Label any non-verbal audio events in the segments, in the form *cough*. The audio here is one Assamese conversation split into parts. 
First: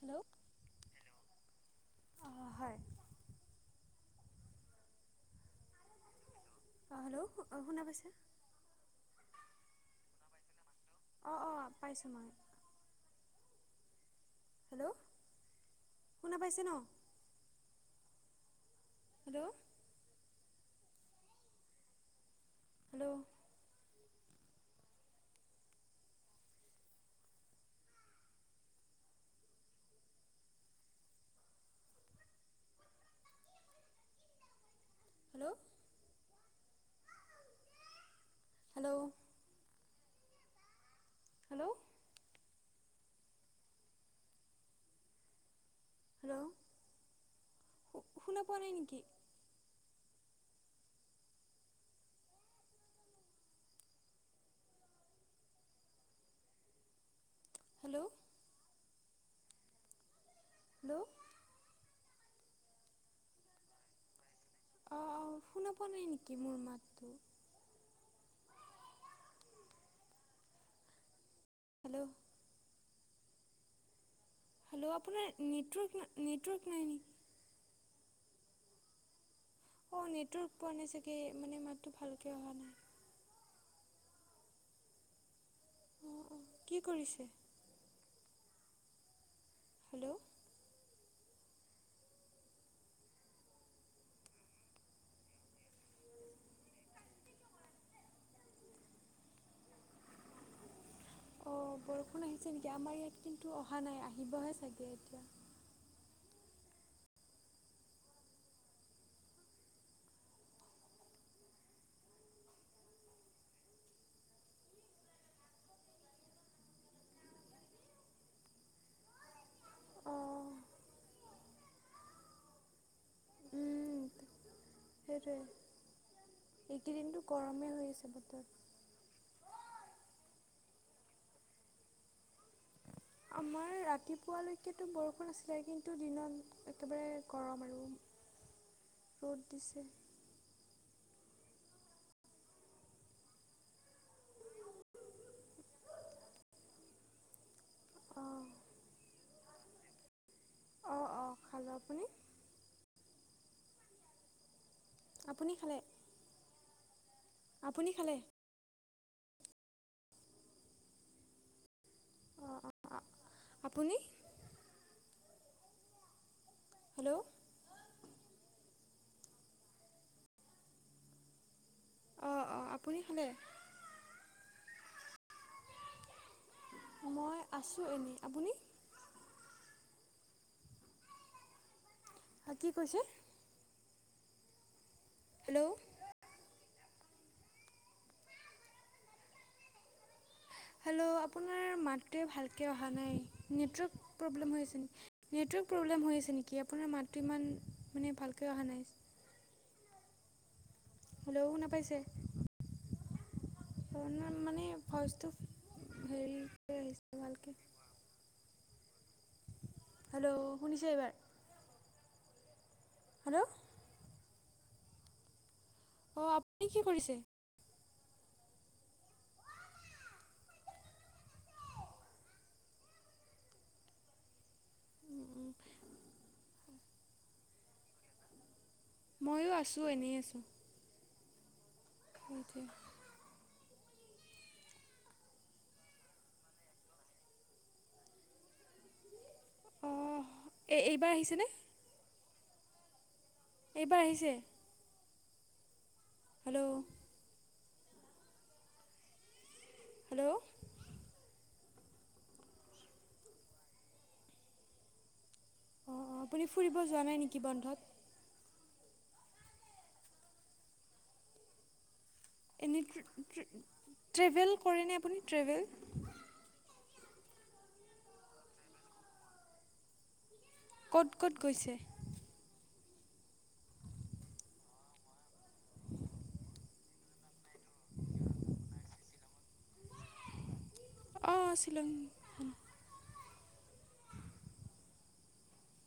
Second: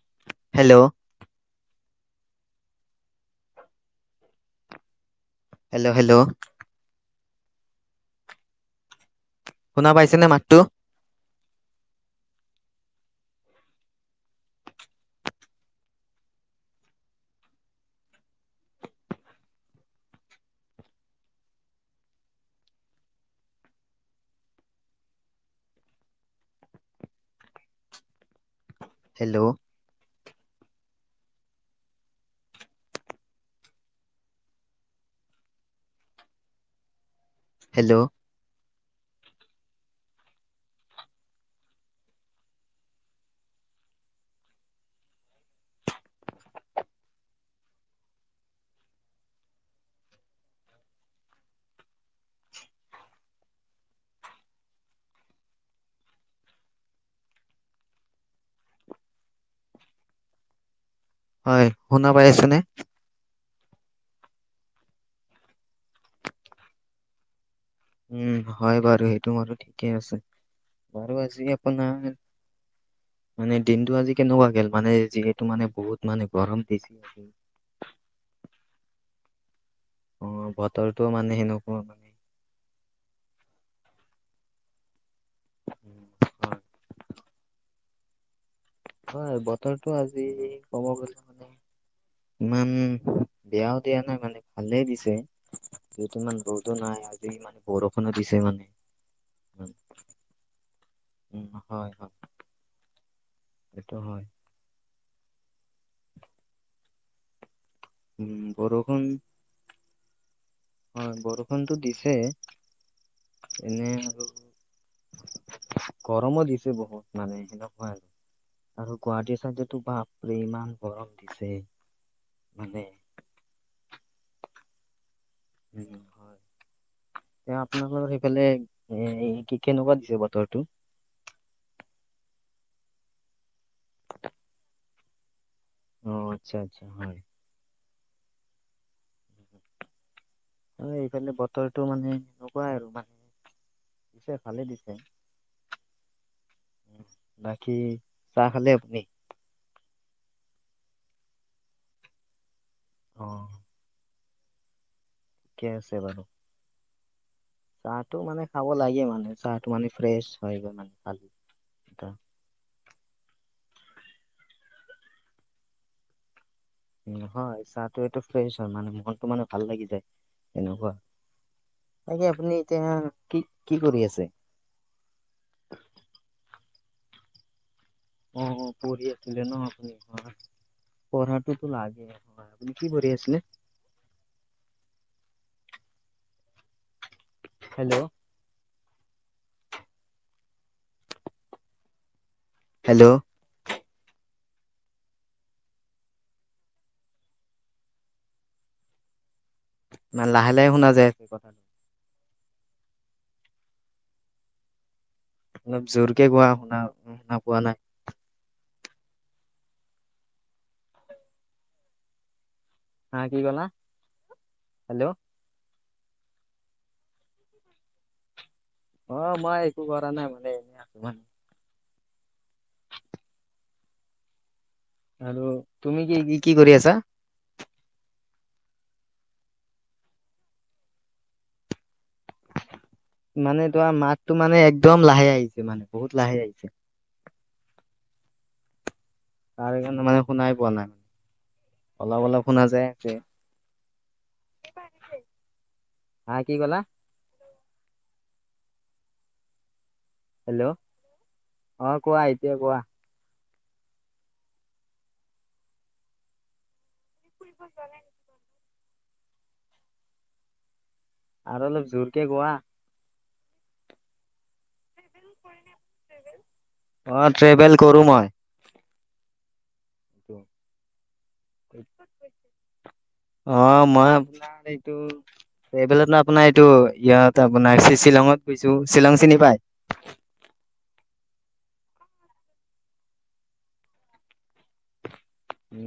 Hello hello. হয়। Hello hello. অঁ হেল্ল' অ শুনা পাইছা? শুনা পাইছে নে মাতটো? অ অ পাইছো মই। হেল্ল' কোনা পাইছে ন? Hello. Hello. Hello. Hello. Hello. Hello. Hello. Hello শুনা পোৱা নাই নেকি? হেল্ল'। হেল্ল'। হয় শুনা পাই আছেনে? অ অ শুনা পোৱা নাই নেকি মোৰ মাতটো? উম হয় বাৰু সেইটো বাৰু ঠিকেই আছে বাৰু আ হেল্ল' আপোনাৰ মানে দিনটো আজি কেনেকুৱা গল হেল্ল' মানে আপোনাৰ যিহেতু মানে নেটৱৰ্ক বহুত মানে নেটৱৰ্ক গৰম দিন? নাই নেকি অঁ নেটৱৰ্ক পোৱা নাই চাগৈ মানে মাতটো ভালকৈ অহা নাই। অ অ হয় কি কৰিছে? হয় বতৰটো হেল্ল' আজি কমৰ গৈছে মানে ইমান বেয়াও দিয়া নাই মানে ভালেই দিছে যিহত ইমান ৰদো নাই আজি মানে বৰষুণত দিছে মানে। অঁ হয় হয়। বৰষুণ আহিছে নেকি আমাৰ ইয়াত কিন্তু অহা সেইটো নাই হয় আহিবহে চাগে এতিয়া। উম, বৰষুণ হয় বৰষুণটো দিছে। এনেই আৰু। গৰমো দিছে বহুত মানে সেনেকুৱা আৰু আৰু গুৱাহাটীৰ চাইডত টো বাপৰে অঁ ইমান গৰম দিছে মানে উম, সেইটোৱে উম, হয়। এইকেইদিনতো এ গৰমেই হৈ আছে আপোনালৰ বতৰ সেইফালে এ কি কেনেকুৱা দিছে বতৰটো? আমাৰ ৰাতিপুৱালৈকো বৰষুণ আছিল কিন্তু অ আচ্ছা দিনত আচ্ছা একেবাৰে হয় গৰম আৰু। ৰোড দিছে। আৰু এইফালে বতৰটো মানে এনেকুৱাই আৰু মানে দিছে ভালে দিছে, বা কি অঁ চাহ খালে আপুনি? অঁ অঁ খালো আপুনি? অঁ। আপুনি খালে কেছেেৱা ন *unintelligible* আপুনি চাহটো খালে মানে খাব লাগে মানে চাহটো মানে ফ্ৰেছ হয়, *unintelligible* মানে খালি অঁ আপুনি? হেল্ল' নহয় চাহটো এইটো ফ্ৰেছ হয় মানে, মনটো মানে ভাল লাগি যায় তেনেকুৱা। তাকে অঁ আপুনি অঁ এতিয়া খালে কি কি কৰি আছে? মই আছোঁ। এনেই আপুনি অ', অ', পঢ়ি আছিলে ন আপু *unintelligible* পঢ়াটোতো লাগ আপুনি কি কৰি আছিলে? *unintelligible* হেল্ল'। হেল্ল', আপোনাৰ মাতটোৱে ভালকে অহা হেল্ল' নাই, নেটৱৰ্ক প্ৰব্লেম হৈ নেটৱৰ্ক প্ৰব্লেম হৈ আছে নেকি, আপোনাৰ মাতটো ইমান মানে ভালকৈ অহা নাই। মানে লাহে লাহে শুনা যায় আছে হেল্ল', কথাটো শুনা পাইছে? মানে ভইচ অলপ জোৰকে কোৱা, শুনা ভালকৈ পোৱা নাই। হেল্ল', শুনিছে এইবাৰ? হা, কি হেল্ল' ক'লা, হেল্ল'? অ', আপুনি কি কৰিছে? অ', মই একো কৰা নাই মানে এনেই আছো মান আৰু তুমি কি, কি, কি, কৰি আছা? মইওঁ আছো, এনেই আছোঁ। সতি *unintelligible* মানে তোমাৰ মাতটো মানে একদম লাহে আহিছে, মানে বহুত লাহে আহিছে। তাৰকাৰণে অঁ মানে শুনাই পোৱা এই নাই, এইবাৰ আহিছেনে মানে অলপ অলপ শুনা যায় আছে। এইবাৰ আহিছে? হা, কি ক'লা? হেল্ল' হেল্ল', অ', কোৱা এতিয়া কোৱা। অঁ, অঁ, আপুনি ফুৰিব যোৱা নাই নেকি বন্ধত? আৰু অলপ জোৰকে কোৱা। এনেই ট্ৰেভেল কৰেনে আপুনি, ট্ৰেভেল? অ', ট্ৰেভেল কৰো মই। টো *unintelligible* ক'ত, ক'ত গৈছে? অ', মই আপোনাৰ এইটো এইফালে আপোনাৰ এইটো ইয়াত আপোনাৰ শ্বিলঙত গৈছো, শ্বিলং চিনি পাই? *unintelligible* অ', শ্বিলং উ,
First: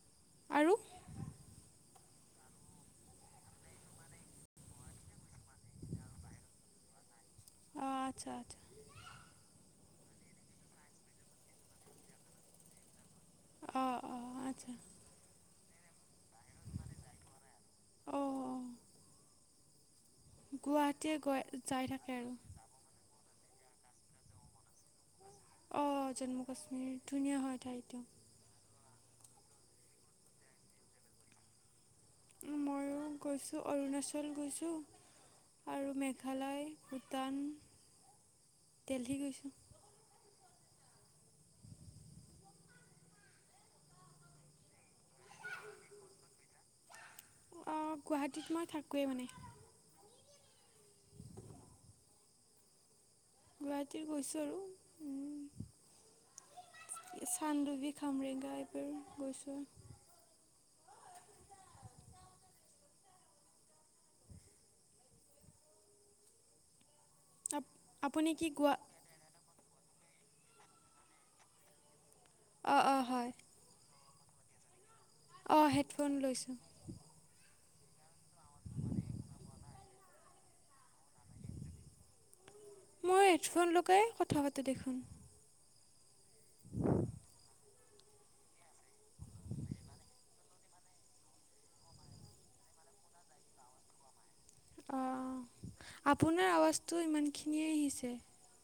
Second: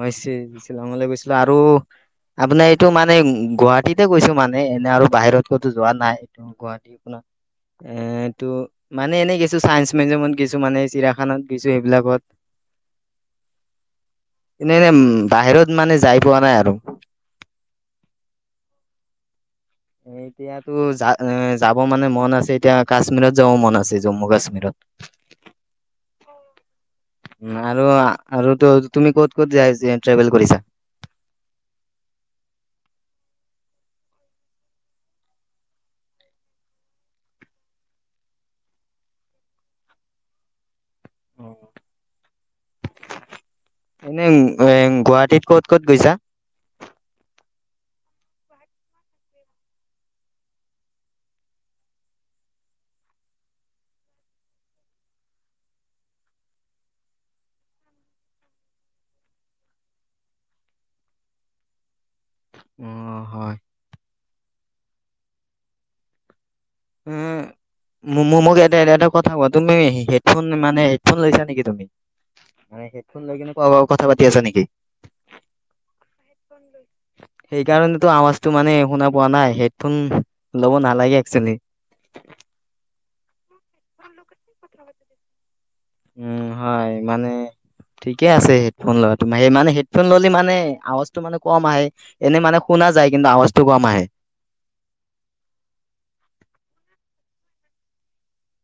মই আৰু শ্বিলঙলৈ গৈছিলো আৰু আপোনাৰ এইটো মানে গুৱাহাটীতে গৈছো মানে, এনে আৰু বাহিৰত ক'তো যোৱা নাই, এইটো গুৱাহাটী আপোনাৰ অঁ আচ্ছা এটো আচ্ছা মানে এনেই কিছু চাইন্স মিউজিয়ামত গৈছো মানে, চিৰিয়াখানাত গৈছো সেইবিলাকত অঁ অঁ আচ্ছা এনে এনেই বাহিৰত মানে যাই পোৱা নাই আৰু। অঁ। এতিয়াতো যা গুৱাহাটীয়ে এ, গৈ যাব যাই মানে থাকে মন আৰু আছে এতিয়া কাশ্মীৰত। যাব মন আছে জম্মু কাশ্মীৰত। অ', জম্মু কাশ্মীৰ। ধুনীয়া উ, হয় আৰু ঠাইটো আৰুতো তুমি ক'ত ক'ত যাইচা ট্ৰেভেল কৰিছা? ময়ো অৰুণাচল গৈছোঁ, আৰু মেঘালয় ভূটান *unintelligible* গৈছোঁ অ', এনে এ গুৱাহাটীত ক'ত -ক'ত গৈছা? অ', গুৱাহাটীত মই থাকোঁৱেই মানে গুৱাহাটীত গৈছোঁ আৰু চানডুবি, খামৰেঙা এইবোৰ গৈছো অ', হয় এ আপ- আপুনি কি মোক এ গুৱা এটা কথা কোৱা তুমি হেডফোন মানে হেডফোন লৈছা নেকি তুমি? অঁ মানে, অঁ হেডফোন লৈ কাৰোবাৰ লগত কিন্তু কথা পাতি আছা নেকি? অ', হেডফোন লৈছো সেইকাৰণেতো আৱাজটো মানে শুনা পোৱা নাই, হেডফোন লব নালাগে একচেলি মই, হেডফোন লগাই কথা পাতো দেখোন উম, হয় মানে ঠিকে আছে হেডফোন লোৱা তো মানে, হেডফোন ল'লে মানে, আৱাজটো মানে কম আহে এনেই মানে শুনা যায়, কিন্তু আৱাজটো কম আহে অ', আপোনাৰ আৱাজটো ইমানখিনিয়ে আহিছে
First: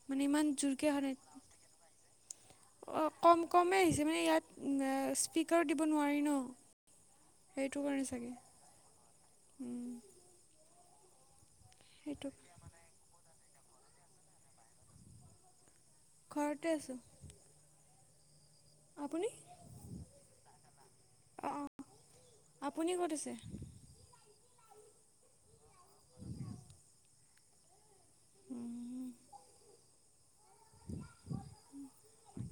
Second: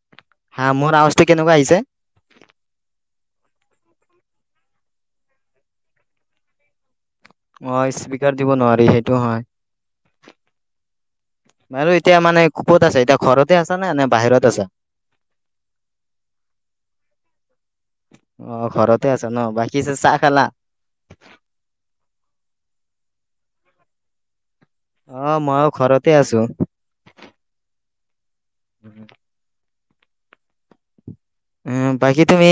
মানে ইমান হা, জোৰকৈ মোৰ অহা নাই আৱজটো কেনেকুৱা আহিছে? অঁ কম কমেই আহিছে মানে ইয়াত স্পীকাৰ দিব নোৱাৰি ন অ, সেইটো ' কাৰণে চাগে স্পকাৰ দিব নোৱাৰি সেইটো উম, হয় বাৰু এতিয়া সেইটো মানে, ক'ত আছে এতিয়া ঘৰতে আছা নে- নে বাহিৰত আছা ঘৰতে আছো অ, ' ঘৰতে আছ ন বাকী চ- চাহ খালা? অঁ অঁ আপুনি ক'ত আছে আহ, মইও ঘৰতে আছো উম, উম, বাকী তুমি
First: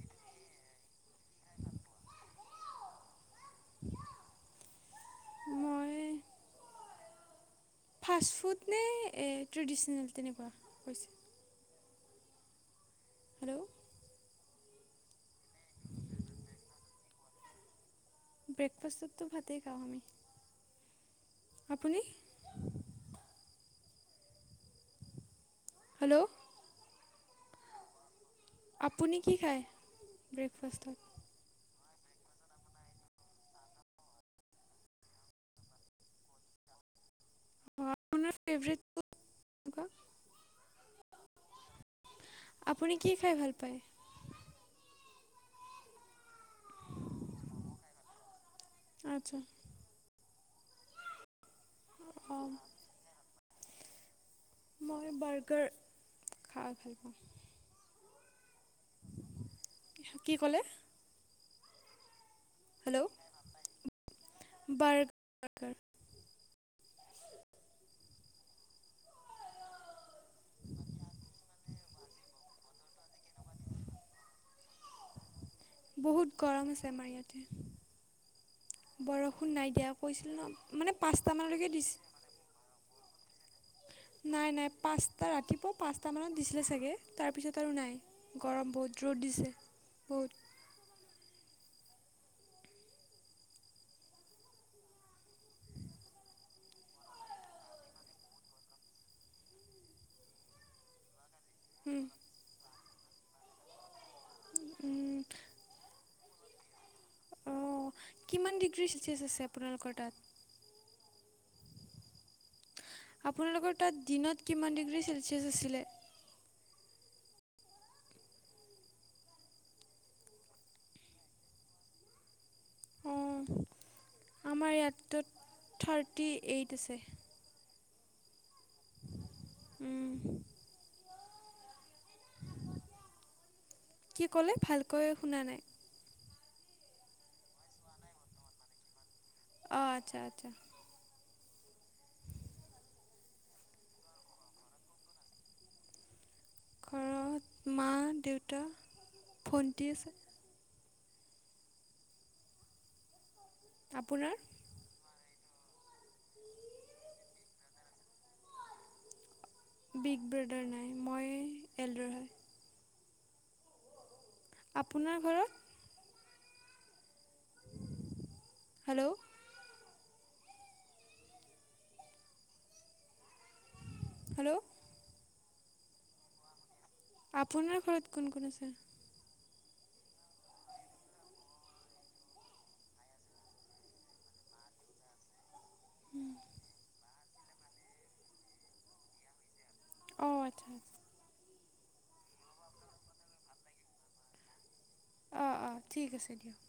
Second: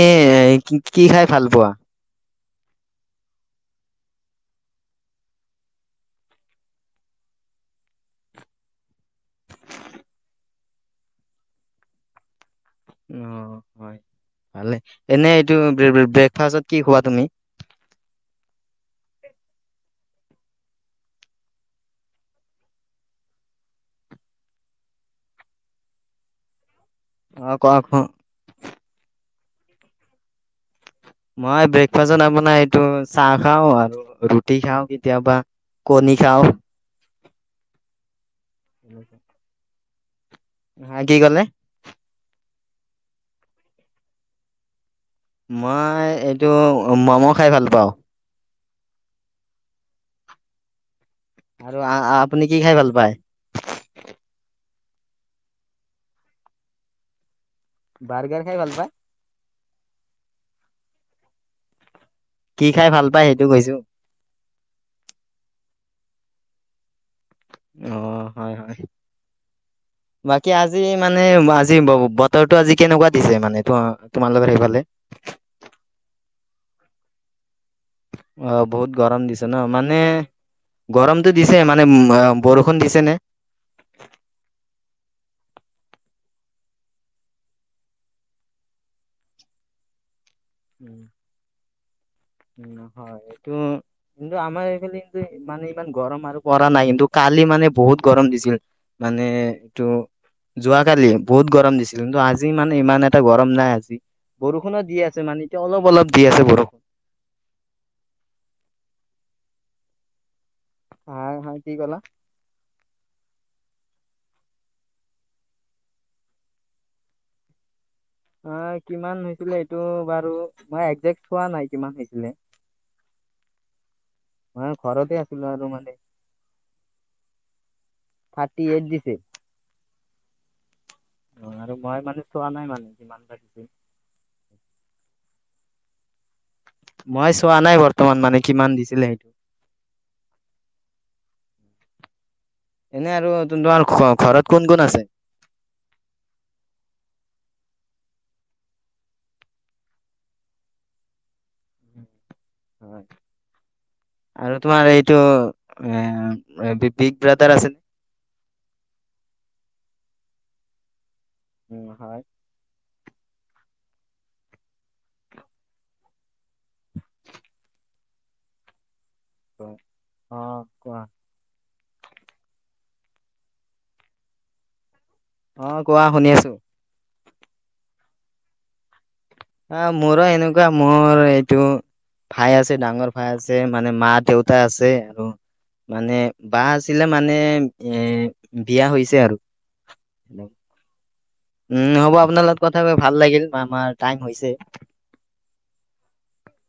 কি খাই ভাল পোৱা? মই ফাষ্ট ফুড নে, ট্ৰেডিচনেল তেনেকুৱা হৈছে অ', হেল্ল' হয় ভালে এনে এইটো ব্ৰেকফাষ্টত কি খোৱা তুমি? ব্ৰেকফাষ্টততো ভাই খাওঁ আমি আপুনি? হেল্ল' অ', ক আহ ক আপুনি কি খায় ব্ৰেকফাষ্টত? মই ব্ৰেকফাষ্টত আপোনাৰ এইটো চাহ খাও আৰু ৰুটি খাওঁ কেতিয়াবা কণী খাও আপোনাৰ ফেভৰেট ফুড *unintelligible* হা, কি কলে? আপুনি কি খাই ভাল পায়? মই এইটো মম' খাই ভাল পাওঁ আচ্ছা, আৰু আপুনি অঁ কি খাই ভাল পায়? মই বাৰ্গাৰ খাই ভাল পাওঁ বাৰ্গাৰ খাই ভাল পায় কি কলে? কি খাই ভাল হেল্ল' পাই সেইটো কৈছো বাৰ্গাৰ আহ, হয়। হয়। বাকী আজি মানে, আজি ব-বতৰটো আজি কেনেকুৱা দিছে মানে? ত-তোমাৰলোকৰ সেইফালে? বহুত গৰম আছে আমাৰ ইয়াতে। অ', বহুত গৰম বৰষুণ দিছে নাই ন'? দিয়া মানে কৈছিলোঁ ন মানে গৰমটো দিছে পাঁচটামানলৈকে মানে-ম বৰষুণ দিছে নে? নাই, নাই। পাঁচটা, ৰাতিপুৱা পাঁচটা মানত দিছিলে চাগে। তাৰপিছত আৰু নাই। গৰম বহুত ৰ'দ দিছে, বহুত। উম। উম, হয়। এইটো কিন্তু আমাৰ এইফালে কিন্তু মানে ইমান গৰম আৰু পৰা নাই, কিন্তু কালি মানে বহুত গৰম দিছিল, মানে এইটো যোৱাকালি। বহুত গৰম দিছিল। উম, কিন্তু আজি মানে ইমান এটা গৰম নাই আজি। বৰষুণো দি উম, আছে মানে এ অলপ অলপ দি আছে বৰষুণ। অ', কিমান ডিগ্ৰী চেলচিয়াছ আছে আপোনালোকৰ তাত? হা, হা, কি ক'লা? আপোনালোকৰ তাত দিনত কিমান ডিগ্ৰী ছেলচিয়াছ আছিলে? অ', কিমান হৈছিলে, এইটো বাৰু মই একজেক্ট থোৱা নাই কিমান হৈছিলে। অ', মই আমাৰ ঘৰতে আছিলো ইয়াতটোত আৰু মানে থাৰ্টি এইট আছে। থাৰ্টি এইট দিছে? আৰু মই মানে চোৱা নাই মানে। যিমান কি ক'লে ভালকৈ *unintelligible* শুনা নাই মই চোৱা নাই বৰ্তমান মানে কিমান দিছিলে সেইটো। অ', আচ্ছা আচ্ছা। এনে আৰু তোমাৰ ঘৰত কোন কোন আছে? ঘৰত, মা, দেউতা, ভন্টি আছে। হয়, আপোনাৰ আৰু তোমাৰ এইটো এ বিগ ব্ৰাদাৰ আছে ন? বিগ ব্ৰডাৰ নাই। মই উম, হয়। আপোনাৰ ঘৰত? হেল্ল', হয়, অ', কোৱা। হেল্ল', অ', কোৱা শুনি আছোঁ। আপোনাৰ ঘৰত কোন কোন আছে? অ', মোৰো এনুকাই, মোৰ এইটো ভাই আছে, ডাঙৰ ভাই আছে, মানে মা দেউতা আছে। আৰু মানে বা আছিলে মানে-এ বিয়া হৈছে আৰু। অ', আচ্ছা। উম, হ'ব। আপনাৰ লগত কথা কৈ ভাল লাগিল, আমাৰ টাইম হৈছে। অ' অ', ঠিক আছে দিয়ক।